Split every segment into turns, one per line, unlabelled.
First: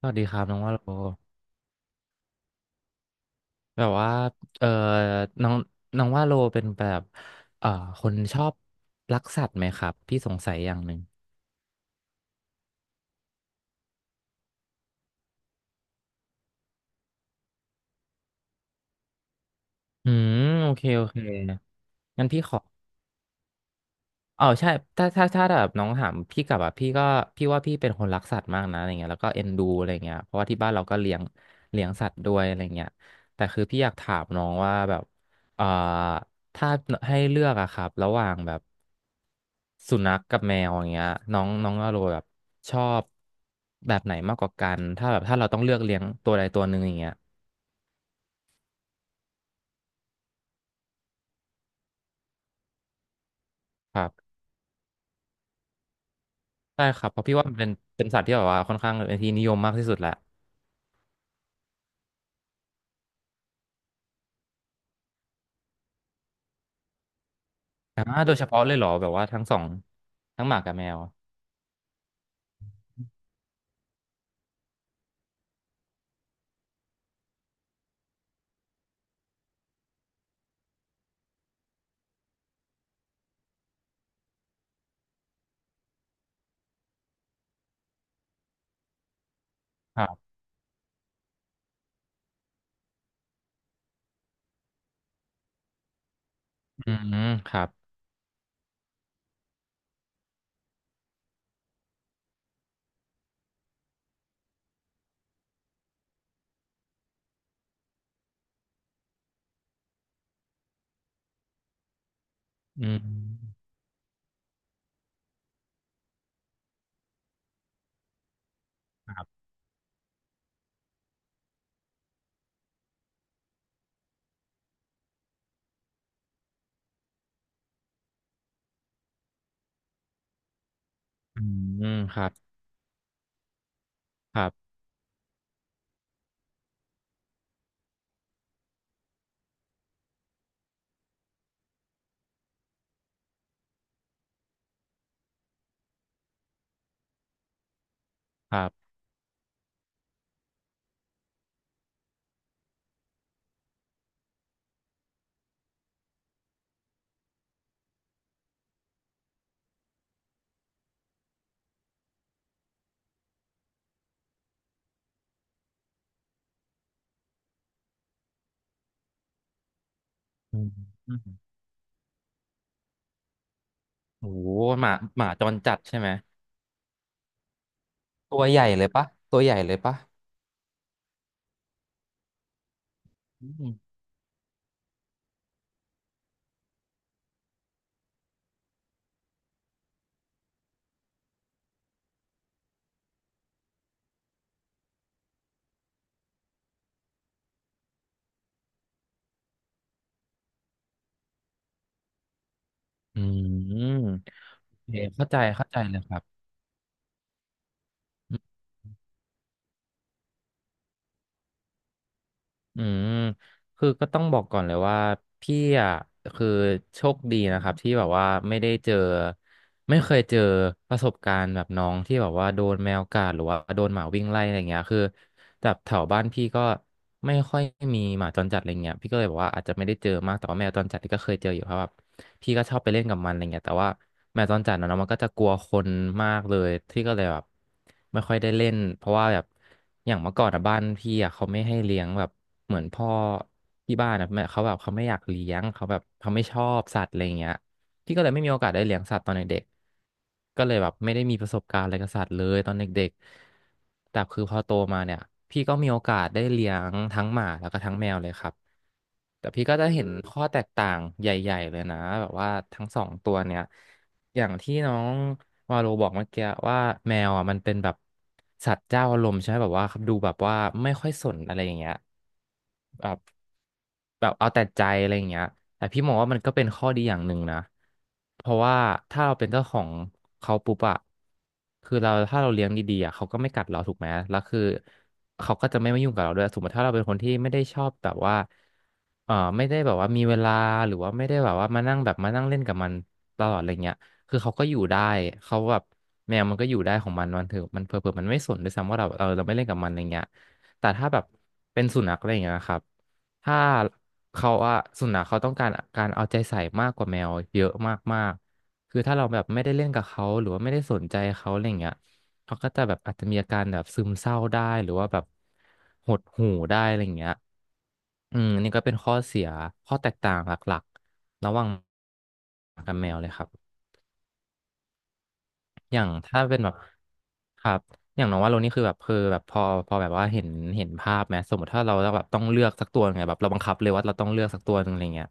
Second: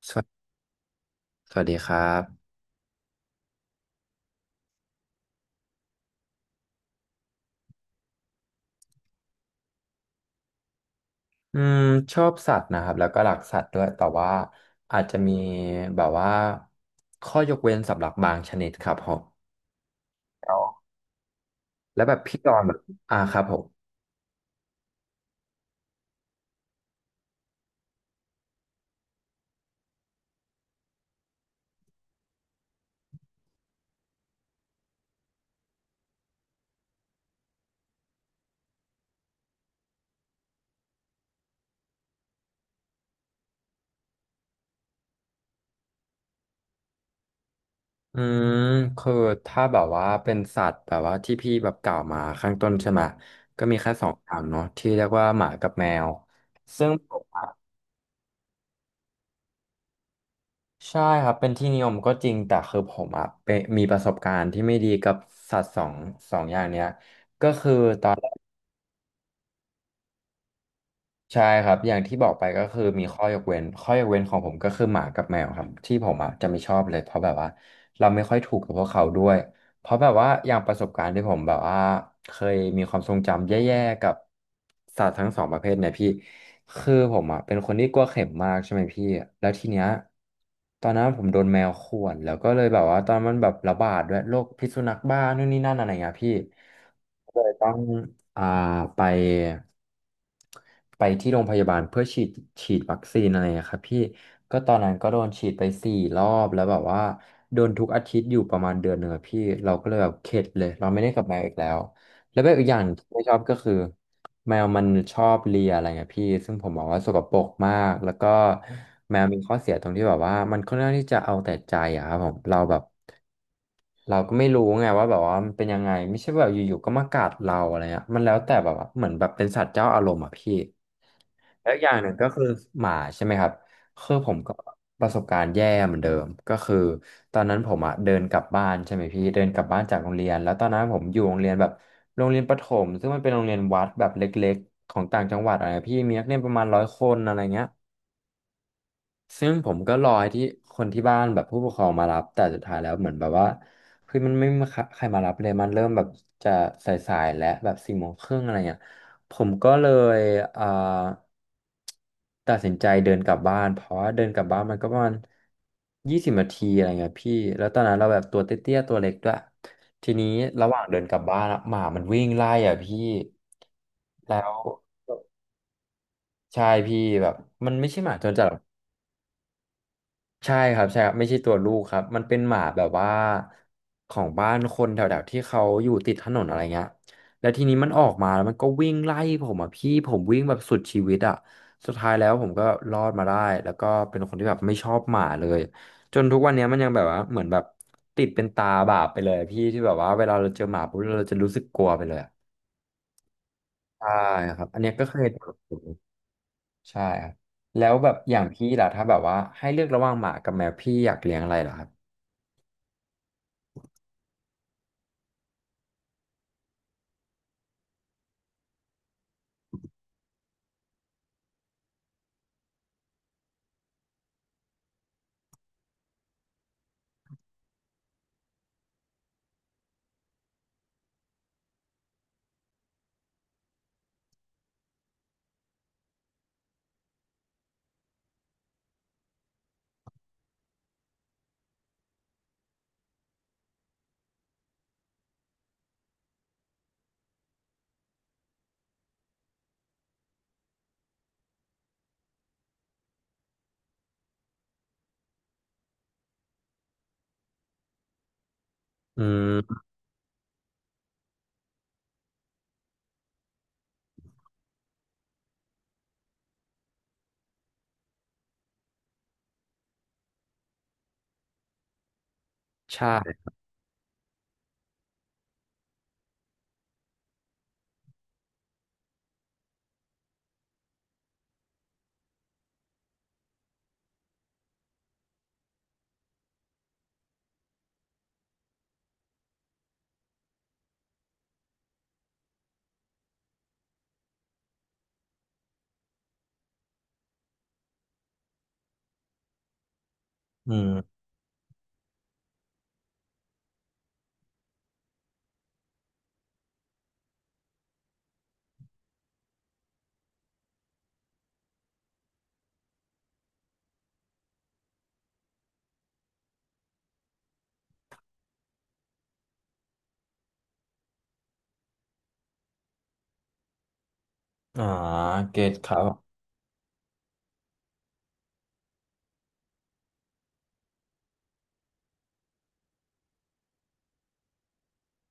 ส
ส
วัส
วั
ดีครั
ส
บน้องว่าโล
สวัสดีครับ
แบบว่าเออน้องน้องว่าโลเป็นแบบเอ่อคนชอบรักสัตว์ไหมครับพี่สงสัยอย่างหนึ่ง
อืมชอบสัตว์นะครับแล้วก็รักสัตว์ด้วยแต่ว่าอาจจะมีแบบว่าข้อยกเว้นสำหรับบางชนิดครับผม
อืม
อ๋
โอ
อ
เคโอเค
แล้วแบบ
งั้น
พี่
พี่
จ
ข
อ
อ
นแบบครับผม
อ๋อใช่ถ้าแบบน้องถามพี่กลับอ่ะพี่ก็พี่ว่าพี่เป็นคนรักสัตว์มากนะอะไรเงี้ยแล้วก็เอ็นดูอะไรเงี้ยเพราะว่าที่บ้านเราก็เลี้ยงเลี้ยงสัตว์ด้วยอะไรเงี้ยแต่คือพี่อยากถามน้องว่าแบบเอ่อถ้าให้เลือกอะครับระหว่างแบบสุนัขกับแมวอย่างเงี้ยน้องน้องอโรแบบชอบแบบไหนมากกว่ากันถ้าแบบถ้าเราต้องเลือกเลี้ยงตัวใดตัวหนึ่งอย่างเงี้ย
อืมคือถ้าแบบว่าเป็นสัตว์แบบว่าที่พี่แบบกล่าวมาข้างต้นใช่ไหมก็มีแค่
ค
ส
รั
องอ
บ
ย่างเนาะที่เรียกว่าหมากับแมว
ใช่
ซึ่ง
ครับเพราะพี่ว่ามันเป็นเป็นสัตว์ที่แบบว่าค่อนข้างเป็นที่นิยมมากที่สุดแหละ
ใช่ครับเป็นที่นิยมก็จริงแต่คือผมอ่ะเป็นมีประสบการณ์ที่ไม่ดีกับสัตว์สองอย่างเนี้ยก็คือ
อ่าโดยเฉพาะเลยเหรอแบบว่าทั้งสองทั้งหมากับแมว
ใช่ครับอย่างที่บอกไปก็คือมีข้อยกเว้นข้อยกเว้นของผมก็คือหมากับแมวครับที่ผมอ่ะจะไม่ชอบเลยเพราะแบบว่าเราไม่ค่อยถูกกับพวกเขาด้วยเพราะแบบว่าอย่างประสบการณ์ที่ผมแบบว่าเคยมีความทรงจำแย่ๆกับสัตว์ทั้งสองประเภทเนี่ยพี่คือผมอ่ะเป็นคนที่กลัวเข็มมากใช่ไหมพี่แล้วทีเนี้ย
ครับ
ตอนนั้นผมโดนแมวข่วนแล้วก็เลยแบบว่าตอนมันแบบระบาดด้วยโรคพิษสุนัขบ้านู่นนี่นั่นอะไรเงี้ยพี่
อืม
เล
ค
ย
รั
ต้
บ
องอ่าไป ไปที่โรงพยาบาลเพื่อฉีดวัคซีนอะไรอะครับพี่ก็ตอนนั้นก็โดนฉีดไป4 รอบแล้วแบบว่าโดนทุกอาทิตย์อยู่ประมาณ1 เดือนอะพี่เราก็เลยแบบเข็ดเลยเราไม่ได้กลับมาอีกแล้วแล้วแบบอีกอย่าง
อื
ที่ไม่ชอบก็
ม
คือแมวมันชอบเลียอะไรเงี้ยพี่ซึ่งผมมองว่าสกปรกมากแล้วก็แม
ค
ว
รั
มี
บ
ข้อเสียตรงที่แบบว่ามันค่อนข้างที่จะเอาแต่ใจอะครับผมเราแบบเราก็ไม่รู้ไงว่าแบบว่ามันเป็นยังไงไม่ใช่ว่าแบบอยู่ๆก็มากัดเราอะไรเงี้ยมันแล้วแต่แบบว่าเหมือนแบบเป็นสัตว์เจ้าอารมณ์อะพี่
อื
แล้วอ
ม
ย่างหนึ่ง
ครั
ก็
บ
คือหมาใช่ไหมครับคือผ
ค
ม
รั
ก็
บ
ประสบการณ์แย่เหมือนเดิมก็คือตอนนั้นผมอ่ะเดินกลับบ้านใช่ไหมพี่เดินกลับบ้านจากโรงเรียนแล้วตอนนั้นผมอยู่โรงเรียนแบบโรงเรียนประถมซึ่งมันเป็นโรงเรียนวัดแบบเล็กๆของต่างจังหวัดอะไรพี่มีนักเรียนประมาณ100 คนอะไรเงี้ย
ครับ
ซึ่งผมก็รอให้ที่คนที่บ้านแบบผู้ปกครองมารับแต่สุดท้ายแล้วเหมือนแบบว่าคือมันไม่มีใครมารับเลยมันเริ่มแบบจะสายๆและแบบสี่โมงครึ่งอะไรเงี้ยผมก็เลยอ่า ตัดสินใจเดินกลับบ้านเพราะว่าเดินกลับบ้านมันก็ประมาณ20 นาทีอะไรเงี้ยพี่แล้วตอนนั้นเราแบบตัวเตี้ยๆตัวเล็กด้วยทีนี้
อื
ระ
ม
หว่างเดินกลับบ้านอะหมามันวิ่งไล่อ่ะพี่
โอ้
แล้
โห
ว
หมาหมาจรจัดใช่ไหม
ใช่พี่แบบมันไม่ใช่หมาจร
ตั
จั
ว
ดหร
ให
อก
ญ่เลยปะตัวใหญ่เลยปะ
ใช่ครับใช่ครับไม่ใช่ตัวลูกครับมันเป็นหมาแบบว่า
อืม
ของบ้านคนแถวๆที่เขาอยู่ติดถนนอะไรเงี้ยแล้วทีนี้มันออกมาแล้วมันก็วิ่งไล่ผมอ่ะพี่ผมวิ่งแบบสุดชีวิตอ่ะสุดท้ายแล้วผมก็รอดมาได้แล้วก็เป็นคนที่แบบไม่ชอบหมาเลยจนทุกวันเนี้ยมันยังแบบว่าเหมือนแบบติดเป็นตาบาปไปเลยอะพี่ที่แบบว่าเวลาเราเจอหมาปุ๊บเราจะรู้สึกกลัวไปเลยอะ
อื
ใช่
ม
ครับอัน
โอ
เนี้ย
เค
ก็เคย
เข้าใจ
เจ
เข้า
อ
ใจเลยครับ
ใช่ครับแล้วแบบอย่างพี่ล่ะถ้าแบบว่าให้เลือกระหว่างหมากับแมวพี่อยากเลี้ยงอะไรเหรอครับ
อืมคือก็ต้องบอกก่อนเลยว่าพี่อ่ะคือโชคดีนะครับที่แบบว่าไม่ได้เจอไม่เคยเจอประสบการณ์แบบน้องที่แบบว่าโดนแมวกัดหรือว่าโดนหมาวิ่งไล่อะไรเงี้ยคือแบบแถวบ้านพี่ก็ไม่ค่อยมีหมาจรจัดอะไรเงี้ยพี่ก็เลยบอกว่าอาจจะไม่ได้เจอมากแต่ว่าแมวจรจัดนี่ก็เคยเจออยู่เพราะแบบพี่ก็ชอบไปเล่นกับมันอะไรเงี้ยแต่ว่าแมวจรจัดนะเนาะมันก็จะกลัวคนมากเลยที่ก็เลยแบบไม่ค่อยได้เล่นเพราะว่าแบบ อย่างเมื่อก่อนอะบ้านพี่อะเขาไม่ให้เลี้ยงแบบเหมือนพ่อที่บ้านอะแม่เขาแบบเขาไม่อยากเลี้ยงเขาแบบเขาไม่ชอบสัตว์อะไรอย่างเงี้ยพี่ก็เลยไม่มีโอกาสได้เลี้ยงสัตว์ตอนเด็กๆก็เลยแบบไม่ได้มีประสบการณ์อะไรกับสัตว์เลยตอนเด็กๆแต่คือพอโตมาเนี่ยพี่ก็มีโอกาสได้เลี้ยงทั้งหมาแล้วก็ทั้งแมวเลยครับ
อื
แต่พี่ก็
ม
จะเห็นข้อแตกต่างใหญ่ๆเลยนะแบบว่าทั้งสองตัวเนี่ย อย่างที่น้องวาโลบอกเมื่อกี้ว่าแมวอ่ะมันเป็นแบบสัตว์เจ้าอารมณ์ใช่ไหมแบบว่าดูแบบว่าไม่ค่อยสนอะไรอย่างเงี้ยแบ
ใช่
บแบบเอาแต่ใจอะไรอย่างเงี้ยแต่พี่มองว่ามันก็เป็นข้อดีอย่างหนึ่งนะเพราะว่าถ้าเราเป็นเจ้าของเขาปุ๊บอะคือเราถ้าเราเลี้ยงดีๆอะเขาก็ไม่กัดเราถูกไหมแล้วคือเขาก็จะไม่มายุ่งกับเราด้วยสมมติถ้าเราเป็นคนที่ไม่ได้ชอบแบบว่าเออไม่ได้แบบว่ามีเวลาหรือว่าไม่ได้แบบว่ามานั่งแบบมานั่งเล่นกับมันตลอดอะไรเงี้ย คือเขาก็อยู่ได้ เขาแบบแมวมันก็อยู่ได้ของมันมันเถอะมันเผลอๆมันไม่สนด้วยซ้ำว่าเราเออเราไม่เล่นกับมันอะไรเงี้ย
อื
แต่
ม
ถ้าแบบเป็นสุนัขอะไรอย่างเงี้ยครับ ถ้าเขาอะสุนัขเขาต้องการการเอาใจใส่มากกว่าแมวเยอะมากๆคือถ้าเราแบบไม่ได้เล่นกับเขาหรือว่าไม่ได้สนใจเขาอะไรเงี้ยเขาก็จะแบบอาจจะมีอาการแบบซึมเศร้าได้หรือว่าแบบหดหู่ได้อะไรเงี้ยอืมอันนี่ก็เป็นข้อเสียข้อแตกต่างหลักๆระหว่างหมากับแมวเลยครับ
อ่าเกตค
อ
รั
ย่าง
บ
ถ้าเป็นแบบครับอย่างน้องว่าโรนี่คือแบบคือแบบพอพอแบบว่าเห็นเห็นภาพไหมสมมติถ้าเราแบบต้องเลือกสักตัวไงแบบเราบังคับเลยว่าเราต้องเลือกสักตัวหนึงอะไรเงี้ย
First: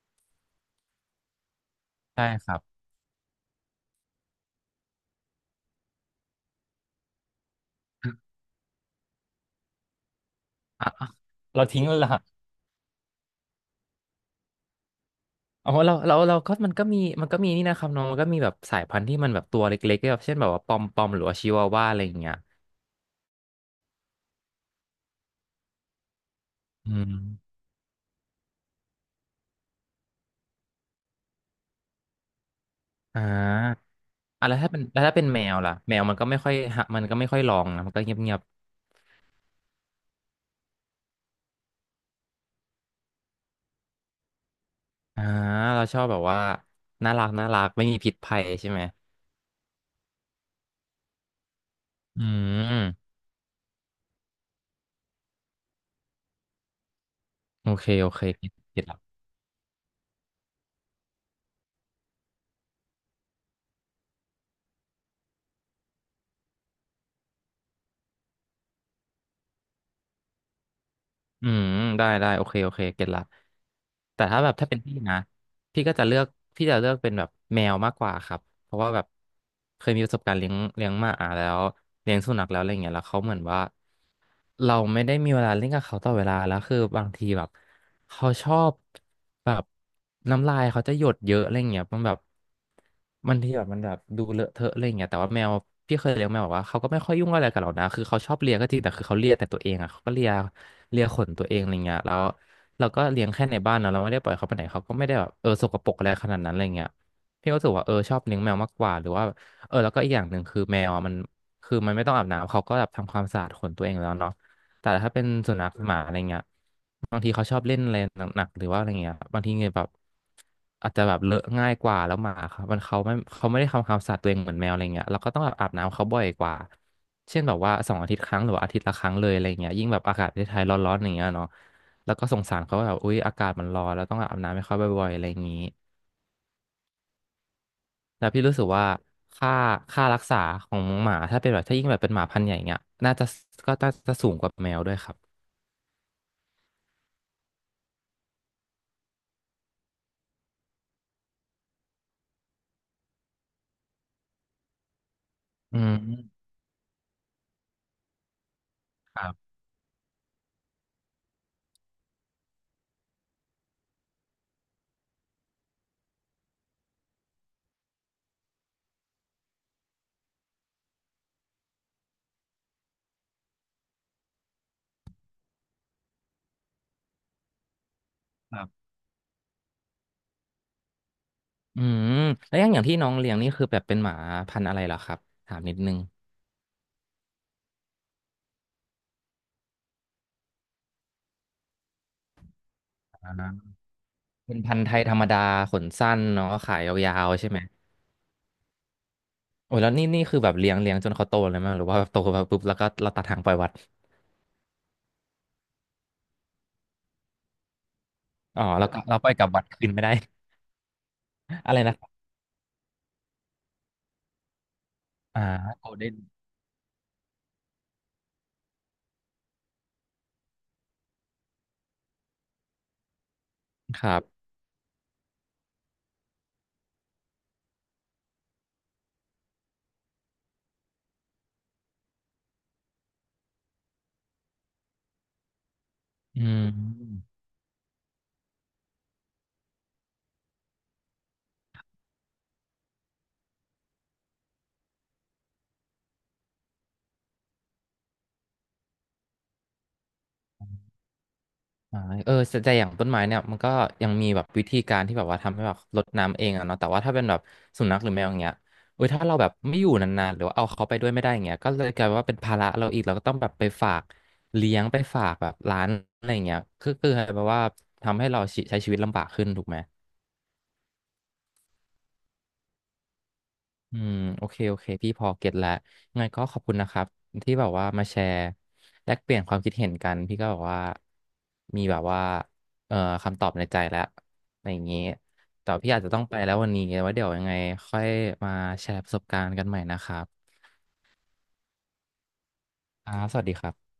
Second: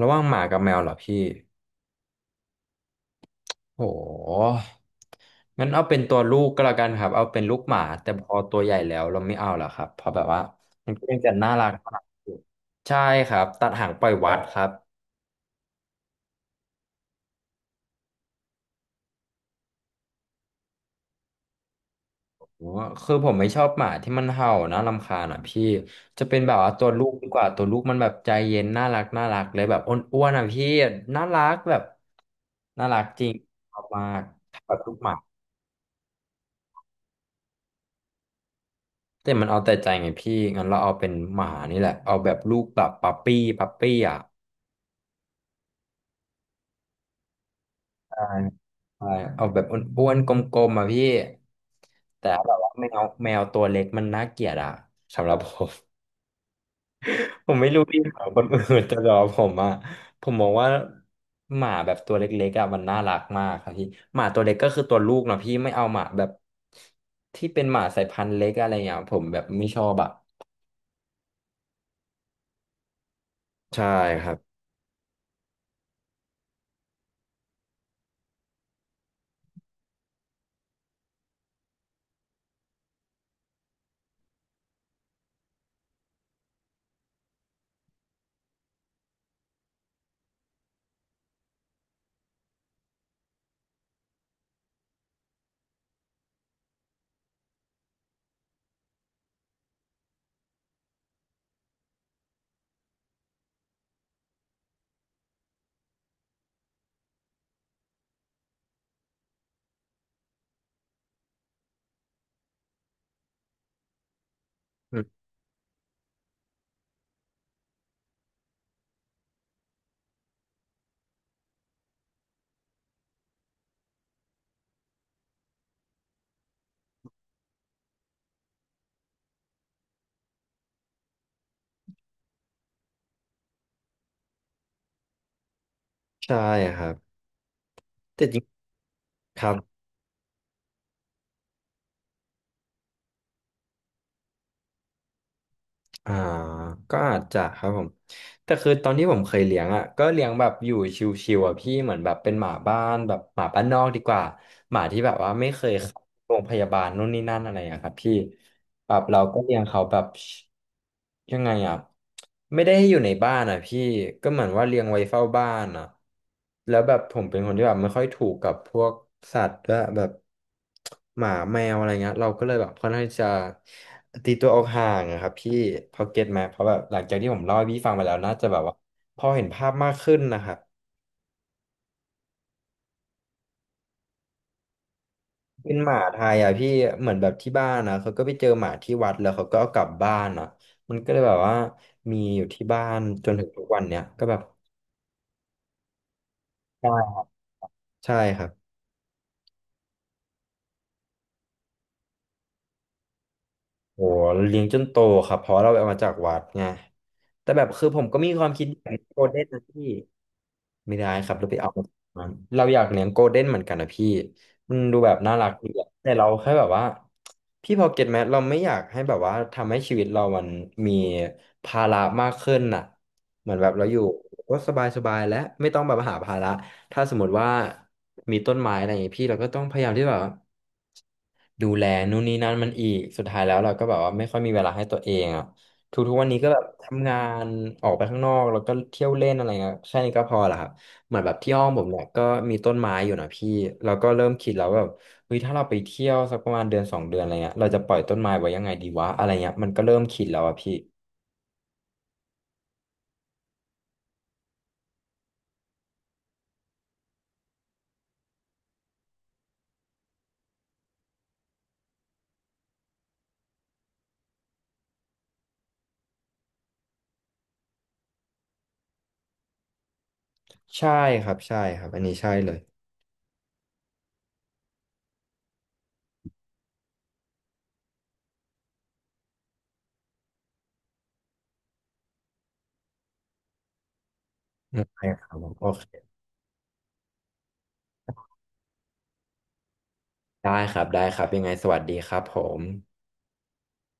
ระหว่างหมากับแมวเหรอพี่
ใช่ครับ
โหงั้นเอาเป็นตัวลูกก็แล้วกันครับเอาเป็นลูกหมาแต่พอตัวใหญ่แล้วเราไม่เอาหรอกครับเพราะแบบว่า
อ่ะ
มันก็
อ่ะ
ยังจะน่า
เรา
รัก
ทิ้งเลยเหรอ
อยู่ใช่ครับตัดหางปล่อยวัดครับ
อ๋อเราก็มันก็มีนี่นะครับน้องมันก็มีแบบสายพันธุ์ที่มันแบบตัวเล็กๆแบบเช่นแบบว่าปอมปอมหรือว่าชิวาว่าอะไรอย่างเงี้ย
โหคือผมไม่ชอบหมาที่มันเห่านะรำคาญอ่ะพี่จะเป็นแบบว่าตัว
อื
ลูกดีกว่า
ม
ตัวลูกมันแบบใจเย็นน่ารักน่ารักเลยแบบอ้วนๆอ่ะพี่น่ารักแบบน่ารัก
อ่
จริงชอบ
า
มาก
อ่ะ
แบบลูก
แล้ว
หมา
ถ้าเป็นแมวล่ะแมวมันก็ไม่ค่อยหะมันก็ไม่ค่อยร้องนะมันก็เงียบ
แต่มันเอาแต่ใจไงพี่งั้นเราเอาเป็นหมานี่แหละเอาแบบลูกแบบปั๊ปปี้ปั๊ปปี้อ่ะ
ๆอ่าเราชอบแบบว่าน่ารักน่ารักไม่มีพิษ
ใช่
ภัยใช่ไหม
ใช่เอาแบบอ้วนๆกลมๆอ่ะพี่
อื
แต่แบบว่าแมว
ม
แมวตัวเล็กมันน่าเกลียดอ่ะสำหรับผม ผม
โอ
ไม่รู้
เค
ดี
โอ
ข
เค
องคน
เก็ต
อื่
เก็
น
ต
แต่
ละ
สำหรับผมอ่ะผมมองว่าหมาแบบตัวเล็กๆอ่ะมันน่ารักมากครับพี่หมาตัวเล็กก็คือตัวลูกเนาะพี่ไม่เอาหมาแบบที่เป็นหมาสายพันธุ์เล็กอะไรอย่างเงี้ยผมแบบไม่ชอบอ่ะ
อืมได้ได้โอเคโอเคเก็ตละ
ใช่
แต่
ครั
ถ้าแบบ
บ
ถ้าเป็นพี่นะพี่ก็จะเลือกพี่จะเลือกเป็นแบบแมวมากกว่าครับเพราะว่าแบบเคยมีประสบการณ์เลี้ยงเลี้ยงหมาแล้วเลี้ยงสุนัขแล้วอะไรเงี้ยแล้วเขาเหมือนว่าเราไม่ได้มีเวลาเล่นกับเขาตลอดเวลาแล้วคือบางทีแบบเขาชอบแบบน้ำลายเขาจะหยดเยอะอะไรเงี้ยมันแบบ มันที่แบบมันแบบดูเลอะเทอะอะไรอย่างเงี้ยแต่ว่าแมวพี่เคยเลี้ยงแมวบอกว่าเขาก็ไม่ค่อยยุ่งอะไรกับเรานะคือเขาชอบเลียก็จริงแต่คือเขาเลียแต่ตัวเองอ่ะเขาก็เลียเลียขนตัวเองอะไรเงี้ยแล้วเราก็เลี้ยงแค่ในบ้านเนาะเราไม่ได้ปล่อยเขาไปไหนเขาก็ไม่ได้แบบเออสกปรกอะไรขนาดนั้นอะไรเงี้ยพี่ก็รู้สึกว่าเออชอบเลี้ยงแมวมากกว่าหรือว่าเออแล้วก็อีกอย่างหนึ่งคือแมวอะมันคือมันไม่ต้องอาบน้ำเขาก็แบบทำความสะอาดขนตัวเองแล้วเนาะ แต่
อื
ถ้า
ม
เป็นสุนัขหมาอะไรเงี้ยบางทีเขาชอบเล่นอะไรหนักๆหรือว่าอะไรเงี้ยบางทีเงี้ยแบบอาจจะแบบเลอะง่ายกว่าแล้วหมาครับมันเขาไม่ได้ทำความสะอาดตัวเองเหมือนแมวอะไรเงี้ยเราก็ต้องแบบอาบน้ำเขาบ่อยกว่าเช่นแบบว่าสองอาทิตย์ครั้งหรือว่าอาทิตย์ละครั้งเลยอะไรเงี้ยยิ่งแบบอากาศประเทศไทยร้อนๆอย่างเงี้ยเนาะแล้วก็สงสารเขาว่าแบบอุ๊ยอากาศมันร้อนแล้วต้องอาบน้ำให้เขาบ่อยๆอะไรอย่างงี้
ใช่ครับแต่
แล้ว
จริ
พี่
ง
รู้สึกว่า
ครั
ค่า
บ
ค่ารักษาของหมาถ้าเป็นแบบถ้ายิ่งแบบเป็นหมาพันธุ์ใหญ่เงี้ยน่าจะก็น่าจะสูงกว่าแมวด้วยครับ
อ่าก็อาจจะครับผมแต่คือตอนที่ผมเคยเลี้ยงอ่ะก็เลี้ยงแบบอยู่ชิวๆอ่ะพี่เหมือนแบบเป็นหมาบ้านแบบหมาบ้านนอกดีกว่าหมาที่แบบว่าไม่เคย
อื
เข้าโรง
ม
พยาบาลนู่นนี่นั่นอะไรอ่ะครับพี่แบบเรา
ครั
ก็
บ
เลี้ยงเขาแบบยังไงอ่ะไม่ได้ให้อยู่ในบ้านอ่ะพี่ก็เหมือนว่าเลี้ยงไว้เฝ้าบ้านอ่ะแล้วแบบผมเป็นคนที่แบบไม่ค่อยถูกกับพวกสัตว์ด้วยแบบ หมาแมวอะไรเงี้ยเราก็เลยแบบค่อนข้างที่จะตีตัวออกห่างอะครับพี่พอเก็ตไหมเพราะแบบหลังจากที่ผมเล่าให้พี่ฟังไปแล้วน่าจะแบบว่าพอเห็นภาพมากขึ้นนะครับ
อืมแล้วอย่างอย่างที่น้องเลี้ยงนี่คือแบบเป็นหมาพันธุ์อะไรเหรอครับถาม
เป็
นิ
น
ด
ห
นึ
มา
ง
ไทยอ่ะพี่เหมือนแบบที่บ้านนะเขาก็ไปเจอหมาที่วัดแล้วเขาก็เอากลับบ้านอ่ะมันก็เลยแบบว่ามีอยู่ที่บ้านจ
อ่า
นถึงทุกวันเนี้ยก็แบบ
เป็นพันธุ์ไทยธรรมดาขนสั้นเนาะขายยา
ใช่
วๆใช่ไหม
ใช่ครับ
โอ้ยแล้วนี่นี่คือแบบเลี้ยงเลี้ยงจนเขาโตเลยไหมหรือว่าแบบโตมาปุ๊บแล้วก็เราตัดหางปล่อยวัด
โอ้เลี้ยงจนโตครับเพราะเราเอามาจากวัดไงแต่แบบคือผมก็มีความ
อ๋อ
คิด
แล้
แบ
วก็
บ
เรา
โก
ป
ล
ล่อย
เด้
กลั
น
บ
นะ
วัด
พี่
คืนไม่ได้
ไม่ได้ครับเราไป เอา
อะไรนะครั
มา
บ
เราอยากเลี้ยงโกลเด้นเหมือนกันนะพี่มันดูแบบน่า
อ่
รักดีอะ
า
แต่เราแค่แบบว่าพี่พอเก็ตไหมเราไม่อยากให้แบบว่าทำให้ชีวิตเรามันมีภาระมากขึ้นน่ะเหมือนแบบเราอ
ค
ยู่
รับ
ก็สบายและไม่ต้องแบบหาภาระถ้าสมมติว่ามีต้นไม้อะไรอย่างงี้พี่เราก็ต้องพยายามที่แบบว่าดูแลนู่นนี่นั่นมันอีกสุดท้ายแล้วเราก็แบบว่าไม่ค่อยมีเวลาให้ตัวเองอ่ะทุกๆวันนี้
อื
ก็แบบ
ม
ทำงานออกไปข้างนอกแล้วก็เที่ยวเล่นอะไรเงี้ยแค่นี้ก็พอละครับ เหมือนแบบที่ห้องผมเนี่ยก็มีต้นไม้อยู่นะพี่เราก็เริ่มคิดแล้วแบบเฮ้ยถ้าเราไปเที่ยวสักประมาณเดือนสองเดือนอะไรเงี้ยเราจะปล่อยต้นไม้ไว้ยังไงดีวะอะไรเงี้ยมันก็เริ่มคิดแล้วอะพี่
อ่าเออแต่แต่อย่างต้นไม้เนี่ยมันก็ยังมีแบบวิธีการที่แบบว่าทำให้แบบรดน้ำเองอะเนาะแต่ว่าถ้าเป็นแบบสุนัขหรือแมวอย่างเงี้ยเออถ้าเราแบบไม่อยู่นานๆหรือว่าเอาเขาไปด้วยไม่ได้อย่างเงี้ยก็เลยกลายว่าเป็นภาระเราอีก เราก็ต้องแบบไปฝากเลี้ยงไปฝากแบบร้านอะไรอย่างเงี้ยคือแบบว่าทำให้เราใช้ชีวิตลำบากขึ้นถูกไหม
ใช่ครับใช่ครับอันนี้ใช่เลย
อืมโอเคโอเคพี่พอเก็ตแล้วงั้นก็ขอบคุณนะครับที่แบบว่ามาแชร์แลกเปลี่ยนความคิดเห็นกันพี่ก็แบบว่ามีแบบว่าเอ่อคำตอบในใจแล้วอะไรอ
อื
ย่า
ม
งนี้
ใช่ครับผมโอ
แต่
เค
พี่อาจจะต้องไปแล้ววันนี้ไว้เดี๋ยวยังไงค่อยมาแชร์ประสบการณ์กันใหม่นะครับ
ได้ครับได้ครับยังไงสวัสดีครับผม
ครับสวัสดีครับ